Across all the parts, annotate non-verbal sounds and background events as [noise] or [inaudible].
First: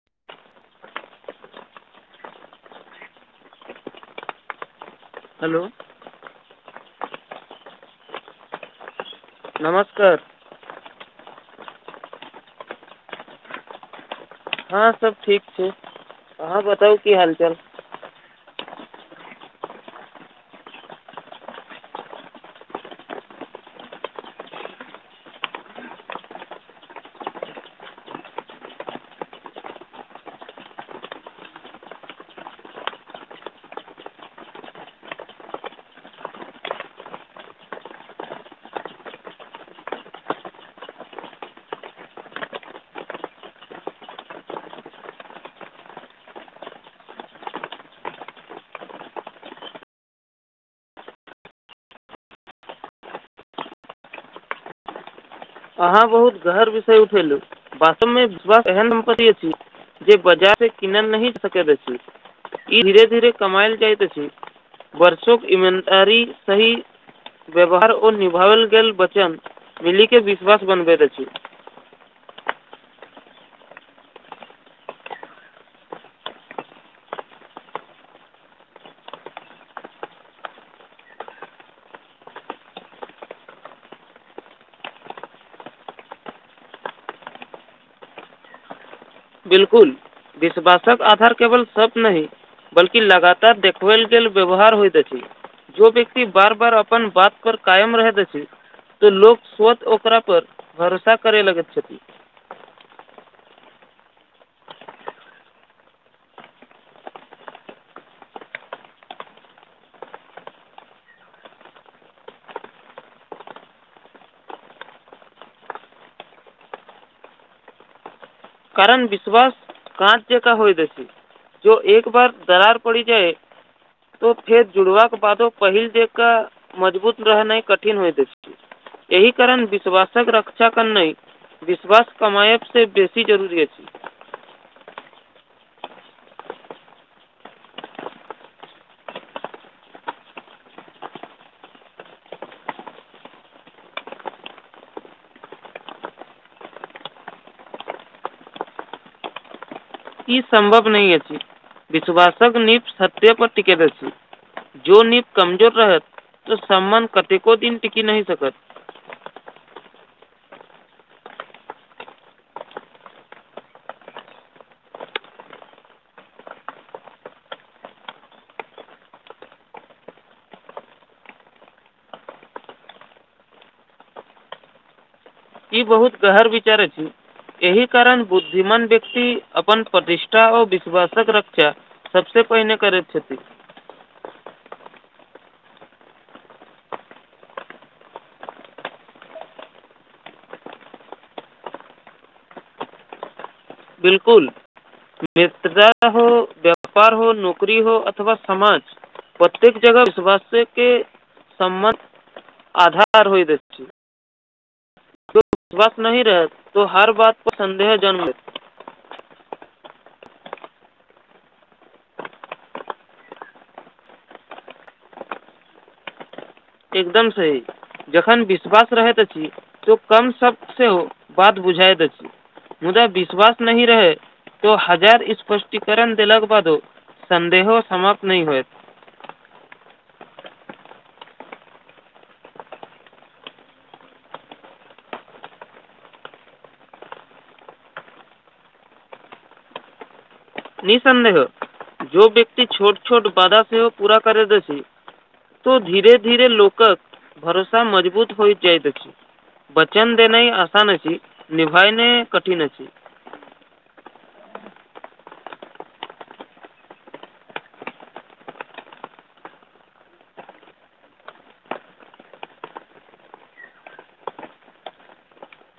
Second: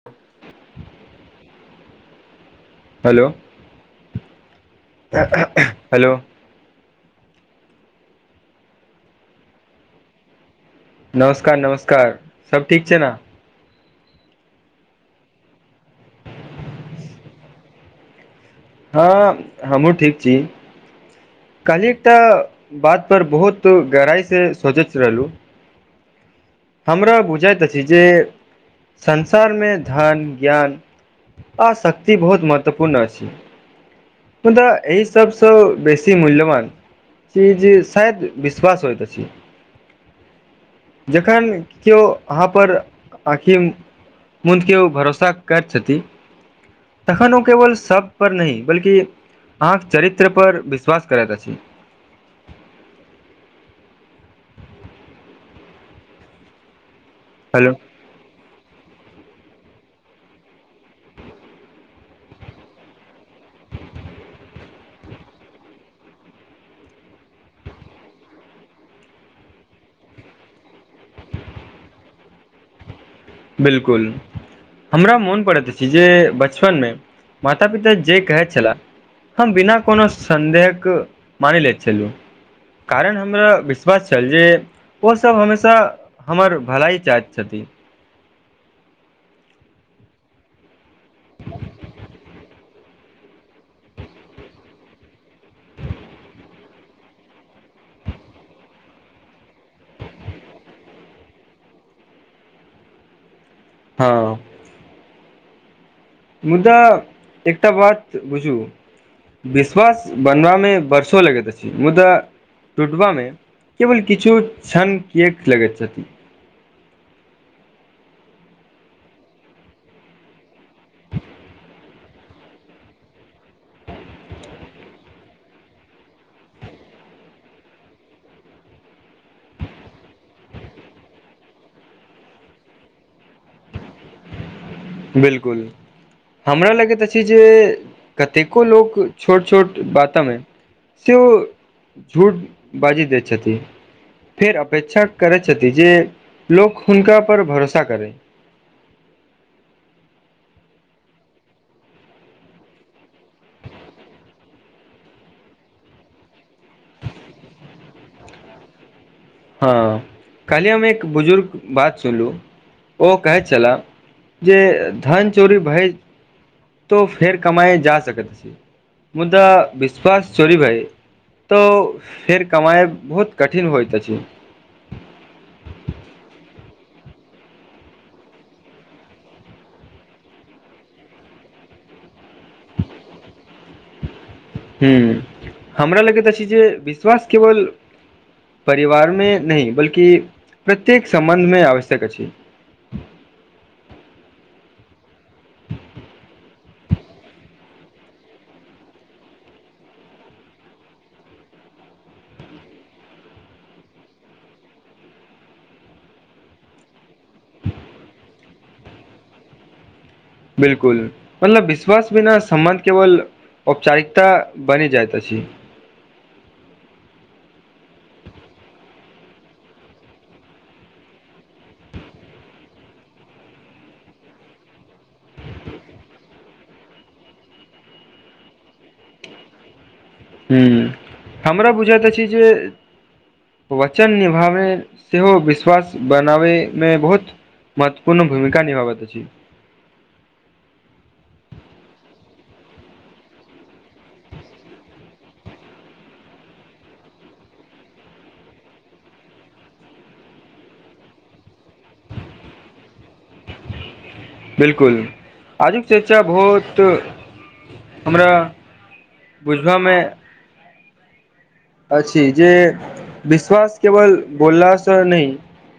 [inaudible] hello hello hello नमस्कार नमस्कार नमस्कार सब ठीक छै ने हँ सब ठीक छै आहाँ बताउ की हाल चाल हँ हमहुँ ठीक छी काल्हि एकटा बात पर बहुत गहराइ से सोचैत रहलहुँ हमरा बुझैत अछि जे संसार मे धन ज्ञान आ शक्ति बहुत महत्वपूर्ण अछि मुदा एहि सब सँ बेसी मूल्यवान छी जे शायद विश्वास होइत अछि अखन केओ अहाँ पर आखिम मुंद के ओ भरोसा कर छथिन तखन ओ केवल सब पर नहि बल्कि अहाँके चरित्र पर विश्वास करैत अछि अहाँ बहुत गहर विषय उठेलू हेलो वास्तवमे विश्वास एहन सम्पति अछि जे बाजार किनल नहि सकैत अछि ई धीरे धीे कमाइल जाइत अछि वर्षोक इमानदारी सहि व्यवहार ओ निभाओल गेल वचन मिली के विश्वास बनबैत अछि बिलकुल हमरा मोन पड़ैत अछि जे बचपन मे माता पिता जे कहैत छलाह हँ बिना कोनो संदेहक मानि लैत छलहुँ कारण हमरा विश्वास छल जे ओसभ हमेशा हमर भलाइ चाहैत छथिन बिल्कुल विश्वासक आधार केवल सप नहि बल्कि लगातार देखबैल गेल व्यवहार होयइत अछि जो व्यक्ति बार बार अपन बात पर कायम रहैत अछि त लोक स्वत ओकरा पर भरोसा करे लगेत छथि हँ मुदा एकटा बात बुझू विश्वास बनबामे वर्षो लगैत अछि मुदा टूटबामे केवल किछु क्षण कियक लगैत छथिन कारण विश्वास काँच जका होइत अछि जो एक बार दरार पड़ी जाइ तो फेर जुड़बाका बादो पहिल जंका मजबूत रहनाइ कठिन होइत अछि एहि कारण विश्वासक रक्षा करनाय विश्वास कमाायब से बेस ई जरूरी अछी बिल्कुल हमरा लगैत अछि जे कतेको लोक छोट छोट भाषा मे से ओ झूठ बाजी दैत छथि फेर अपेक्षा करै छथि जे लोक हुनका पर भरोसा करै इ सम्भव नहि अछि विश्वासक नीव सत्य पर टिकेट अछि जो नीव कमजोर रहत त सम्बन्ध कतेको दिन टिकी नहि सकत हँ खाली हममे एक बुजुर्ग बात सुनलू ओ कहैत छलाह जे धन चोरी भय तो फेर कमाए जा सकै मुद्दा विश्वास चोरी भइ तऽ फेर कमाइ बहुत कठिन होइत अछि ई बहुत गहर विचार अछी एहि कारण बुद्धिमान व्यक्ति अपन प्रतिष्ठा आऔर विश्वासक रक्षा सबसे पहिने करैत छथिन हुँ हमरा लगैत अछि जे विश्वास केवल परिवार मे नहि बल्कि प्रत्येक सम्बन्ध मे आवश्यक अछि बिल्कुल मेित्रता हो व्यापार हो नौकरी हो अथवा समाज प्रत्येक जगह विश्वास के सम्मत आधार होइत अछि तो विश्वास नहि रहत तो हर बात पर सन्देह जन्म लेत बिल्कुल मतलब विश्वास बिना सम्बन्ध केवल औपचारिकता बनि जाइत अछि एकदम सही जखन विश्वास रहैत अछि तो कम सब सेहो बात बुझाइत अछि मुदा विश्वास नहि रहै तो हजार स्पष्टीकरण देलाक बादो सन्देह समाप्त नहि होएत हूँ हमरा बुझैत अछि जे वचन निभाबै सेहो विश्वास बनाबैमे बहुत महत्वपूर्ण भूमिका निभाबैत अछी निःसन्देह जो व्यक्ति छोट छोट बधा सेहो पूरा करैत अछि तऽ धीरे धीेरे लोकक भरोसा मजबूत हो जाइत अछि वचन देनाय आसान अछि निभायने कठिन अछि बिल्कुल आजुक चर्चा बहुत हमरा बुझबामे अछि जे विश्वास केवल बोलला स नहि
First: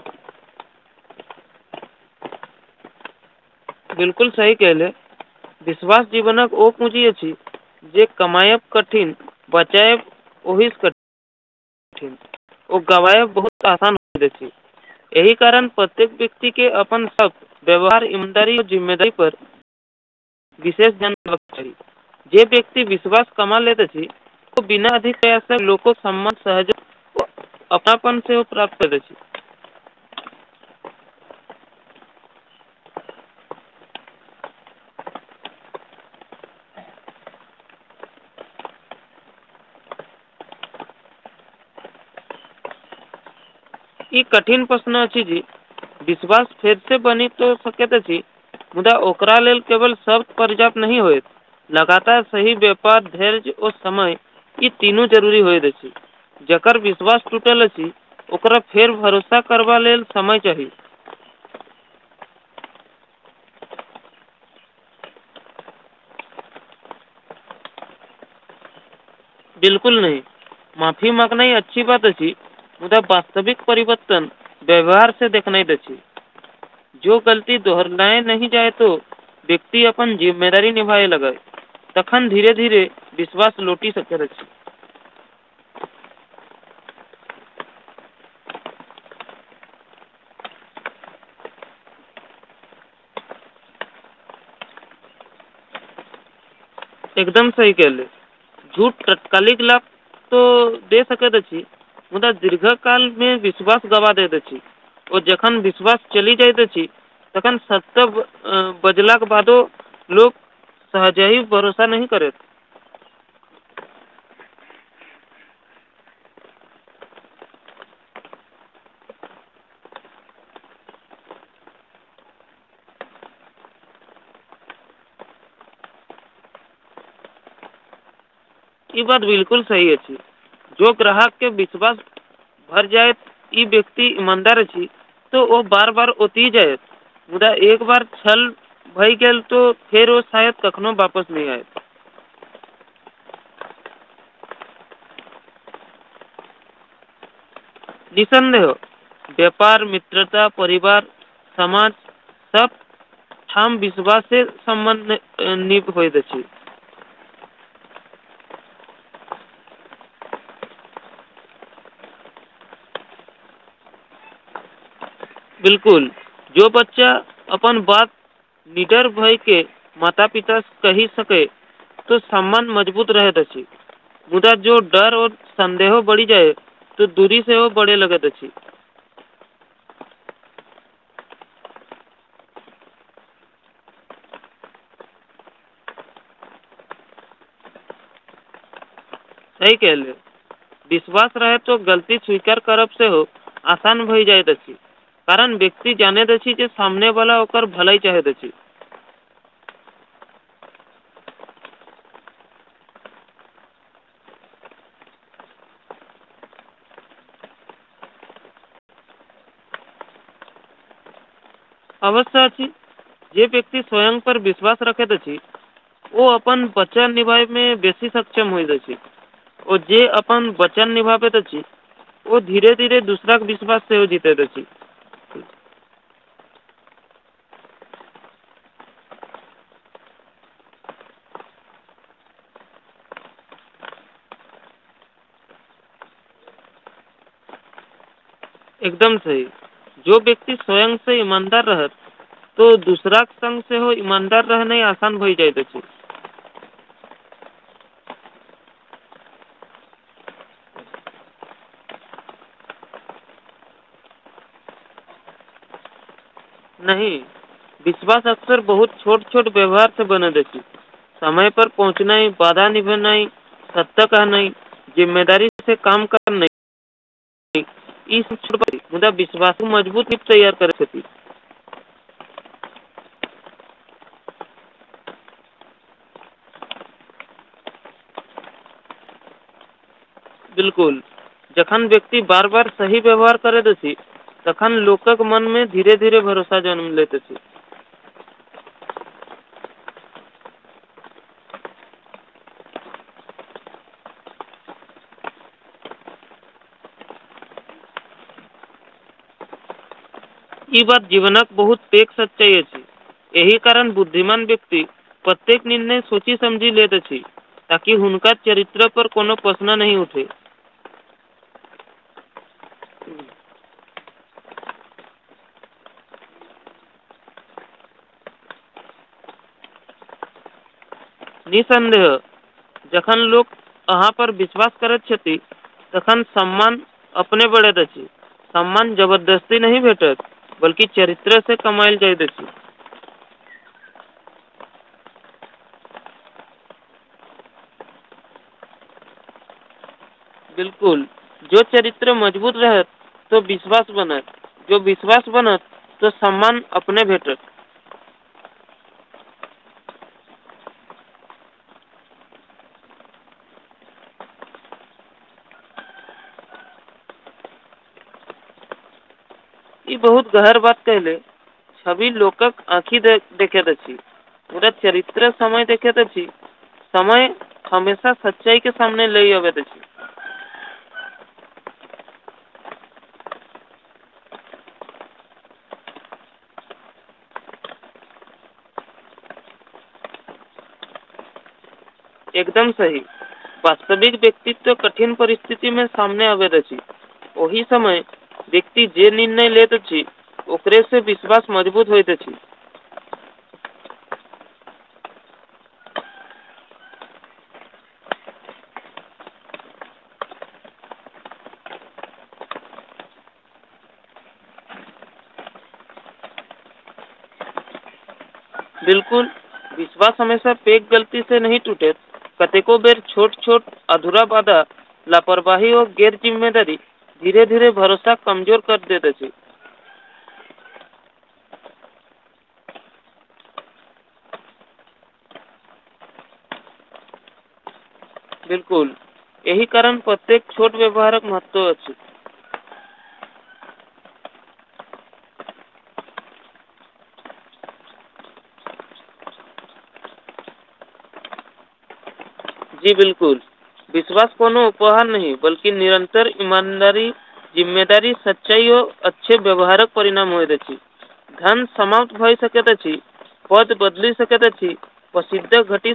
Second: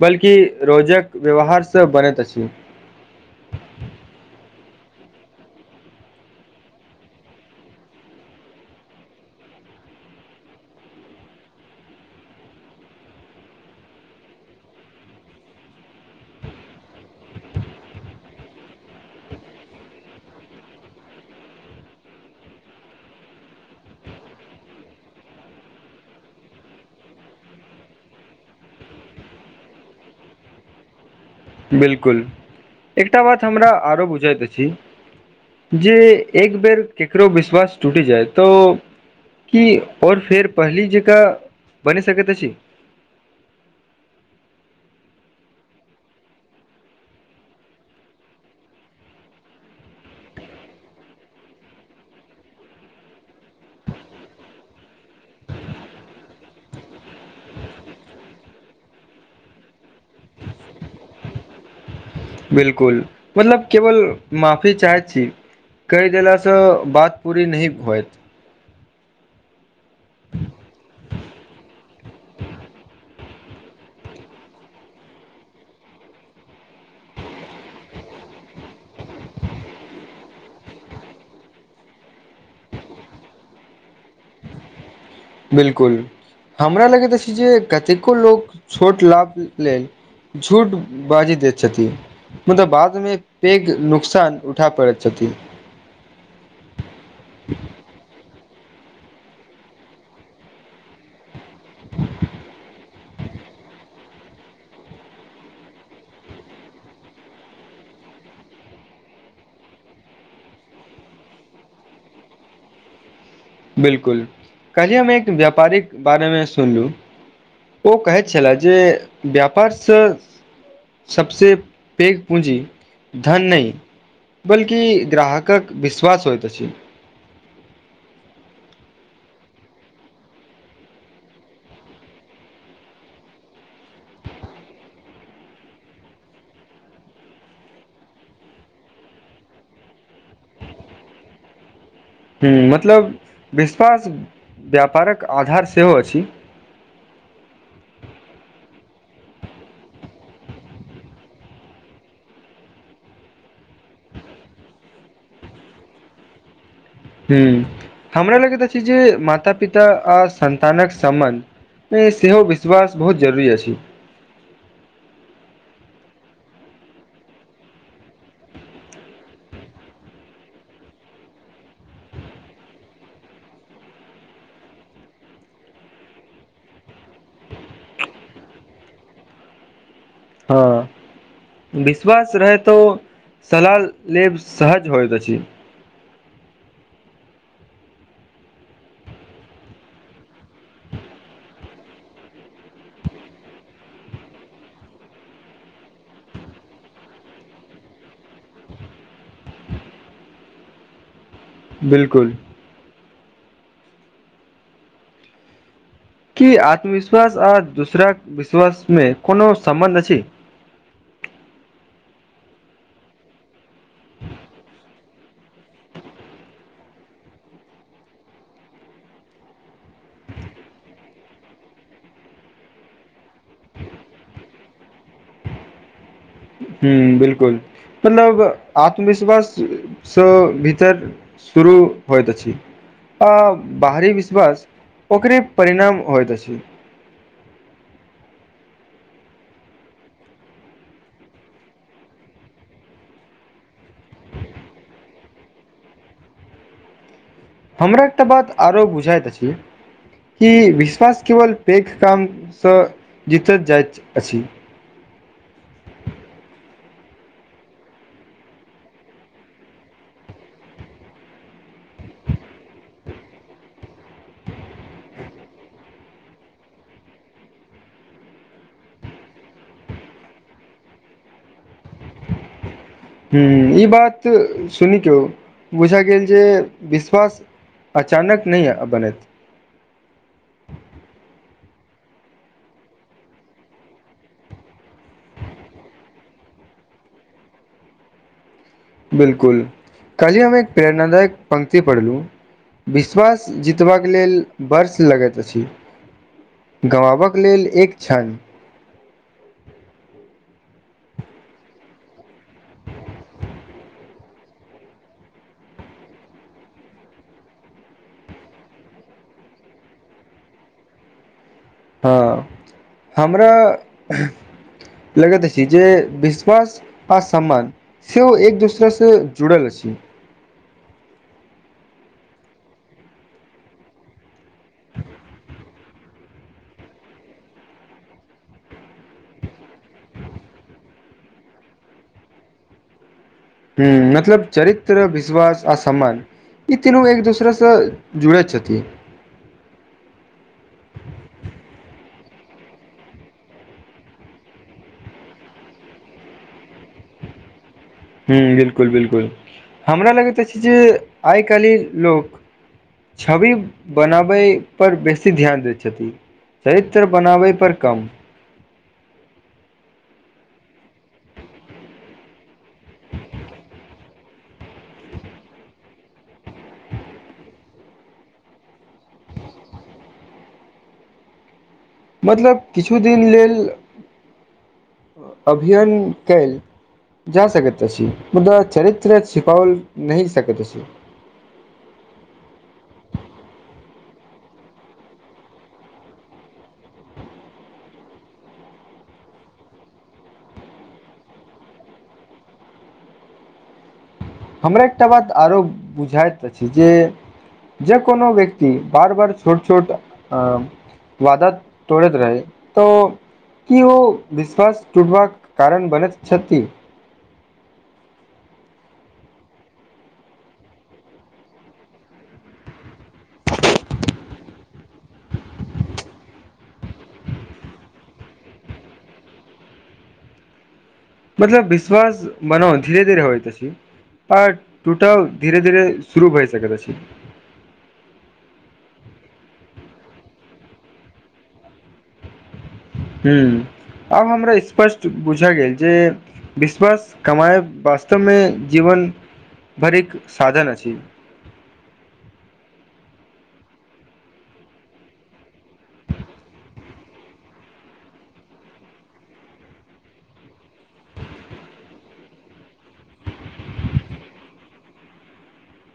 बल्कि रोजक व्यवहारसँ बनैत अछि बिलकुल सही केहली विश्वास जीवनक ओ पीढ़ी अछि जे कमायब कठिन बचायब ओहि कठिन ठीक ओ गवाइ बहुत आसान होै छै एहि कारण प्रत्येक व्यक्ति के अपन हक व्यवहार ईमानदारी जिममेदारी पर विशेष ध्यान दे चाही जे व्यक्त विश्वास कमा लेैत छै ओ बिना अध प्रयास लोक समत सहज अपनापन सेहो प्राप्त करैत छी बिलकुल एकटा बात हमरा आरो बुझैत अछि जे एक बेर केकरो विश्वास टूटि जाय तऽ क आओर फेर पहली जकाँ बनि सकैत अछि ईी कठिन प्रश्न अ जी विश्वास फेर से बनी त शकैत अछि मुदा ओकरा लेल केवल शब्द पर्याप्त नहि होयत लगातार सी व्यापार धैर्य और समय ई तीनू जरूरी होय रह छै जकर विश्वास टूटल अछि ओकरा फेर भरोसा करबा लेल समय चाही बिलकुल मतलब केवल माफी चाहै छी क देलासँ बात पूरी नहि होत बिलकुल नहि माफी मगना ह अच्छी बात अी उदा वास्तविक परिवर्तन व्यवहार से देखना द छै जो गलती दोहरनाए न जाए तो व्यकति अपन जिम्मेवारी निभे लगै तखन धीरे धीरे विश्वास लोटि सकैत अछि बिलकुल हमरा लगैत अछि जे कतेको लोक छोट लाभ लेल झूठ बाजि दैत छथि मतलब बादमे पैघ नुकसान उठा पड़ैत छथिन एकदम सही कले झूठ तत्कालिक लाभ तो दे सकैत छी मुदा दीर्घ कालमे विश्वास गवा दैत अछि ओ जखन विश्वास चलि जायत अछि तखन सत्त बजलाक बादो लोक सहज भरोसा सा नहि करैत बिलकुल कहलएमे एक व्यापारिक बारेमे सुनलू ओ कहैत छला जे व्यापारसँ सबसँ पैघ पूँजी धन नहि बल्कि ग्राहकक विश्वास होइत अछि ई बात बिलकुल सही अछि जो ग्राहक के विश्वास भर जायत ई व्यक्ति ईमानदार अछि तऽ ओ बार बार ओत ही जायत मुदा एक बार छल भय गेल तो फेर ओ शायद कखनो वापस नहि आयत ह मतलब विश्वास व्यापारक आधार सेहो अछि निःसन्देह व्यापार मित्रता परिवार समाज सब हम विश्वासे सम्बन्ध नीक होइत अछि ह हमरा लगैत अछि जे माता पिता आ सन्तानक सम्बन्ध मे सेहो विश्वास बहुत जरूरी अछि बिलकुल जो बच्चा अपन बात निडर भय के माता पिता सँ कहि सकै तऽ सम्मान मजबूत रहैत अछि मुदा जो डर और संदेहों बढ़ी जाय तो दूरी सेहो बढ़े लगत अछि हँ विश्वास रहै तऽ सलाह लेब सहज होइत अछि सही कहलु विश्वास रहे तो गलती स्वीकार करब सेहो आसान भय जाइत अछि कारण व्यक्ति जानैत अछि जे सामने वाला ओकर भलाइ चाहैत अछि बिलकुल की आत्मविश्वास आ दूसराक विश्वासमे कोनो सम्बन्ध अछि अवश्य अछि जे व्यक्ति स्वेंम पर विश्वास रखैत अछि ओ अपन वचन निभाय मे बेसी सक्षम होइत अछि ओ जे अपन वचन निभाबैत अछि ओ धीरे धीरे दूसरा के विश्वास सेहो जितैत अछि हु बिलकुल मतलब आत्मविश्वास सँ भीतर शुरू होइत अछि आ बाहरी विश्वास ओकरे परिणाम होइत अछि एकदम सही जो व्यक्ति स्वयं से ईमानदार रहत तो दूसराक संग सेहो ईमानदार रहनाइ आसान भइ जाइत अछि हमरा एकटा बात आरो बुझाइत अछि कि विश्वास केवल पैघ कामसँ जितैत जाइत अछि नहि विश्वास अक्सर बहुत छोट छोट व्यवहार सँ बनैत अछि समय पर पहुँचनाइ वादा निभेनाइ सत तक आ नहि जिम्मेदारी से काम करनाइ ई शिक्ष [unintelligible] मुदा विश्वास मजबूत रीप तैयार करैत छथि ह ई बात सुनिकौ बुझा गेल जे विश्वास अचानक नहि यऽ बनैत बिलकुल जखन व्यक्ति बार बार सही व्यवहार करैत अछि तखन लोकक मन मे धीरे धीरे भरोसा जन्म लैत अछि बिलकुल काल्हि हम एक प्रेरणादायक पंक्ति पढ़लू विश्वास जितबाक लेल वर्ष लगैत अछि गवाबक लेल एक क्षण ई बात जीवनक बहुत पैघ सच्चाइ अछि एहि कारण बुद्धिमान व्यक्ति प्रत्येक निर्णय सोची समझी लैत अछि ताकि हुनका चरित्र पर कोनो प्रश्न नहि उठे हँ हमरा लगैत अछि जे विश्वास आ सम्मान सेहो एक दूसरा से जुड़ल अछि निसन्देह जखन लोक अहाँ पर विश्वास करैत छथि तखन सम्मान अपने बढ़ैत अछि सम्मान जबरदस्ती नहि भेटत बल्कि चरित्र से कमायल जाइत अछि हु मतलब चरित्र विश्वास आ सम्मान ई तीनू एक दोसरासँ जुड़ैत छथि बिलकुल जो चरित्र मजबूत रहत तो विश्वास बनत जो विश्वास बनत तऽ सम्मान अपने भेटत हु बिलकुल बिलकुल हमरा लगैत अछि जे आइ काल्हि लोक छवि बनाबै पर बेसी ध्यान दैय छथि चरित्र बनाबै पर कम ई बहुत गहर बात के लेल छवि लोकक आँखि दे देखेत अछि पुरे चरित्र समय देखैत अछि समय हमेशा सच्चाई के सामने लय अबैत अछि मतलब किछु दिन लेल अभियन कैल जा सकैत अछि मुदा चरित्र छिपओल नहि सकैत अछि एकदम सही वास्तविक व्यक्तित्व कठिन परिस्थिति मे सामने आबैत अछि ओहि समय व्यक्ति जे निर्णय लेत अछि ओकरे से विश्वास मजबूत होइत अछि हमरा एकटा बात आरो बुझाइत अछि जे जब कोनो व्यक्ति बार बार छोट छोट अ वादा तोड़ैत रहै तो की ओ विश्वास टूटबाक कारण बनैत छथि बिलकुल विश्वास हमेशा पैघ गलती से नहि टूटेट कतेको बेर छोट छोट अधूरा बधा लापरवाही ओ गैर जिम्मेदारी धीरे धीरे भरोसा कमजोर कर दैत अछि मतलब विश्वास मनो धीरे धीरे होइ छै आ टूटल धीरे धीरे शुरू भए सकैत अछि बिलकुल एहि कारण प्रत्येक छोट व्यवहारक महत्व अछि ह्म आब हमरा स्पष्ट बुझा गेल जे विश्वास कमाएब वास्तवमे जीवन भरिक साधन अछि जी बिलकुल विश्वास कोनो उपहार नहि बल्कि निरन्तर ईमानदारी जिम्मेदारी सच्चाइ हो अच्छे व्यवहारक परिणाम होइत अछि धन समाप्त भए सकैत अछि पद बदलि सकैत अछि प्रसिद्ध घटी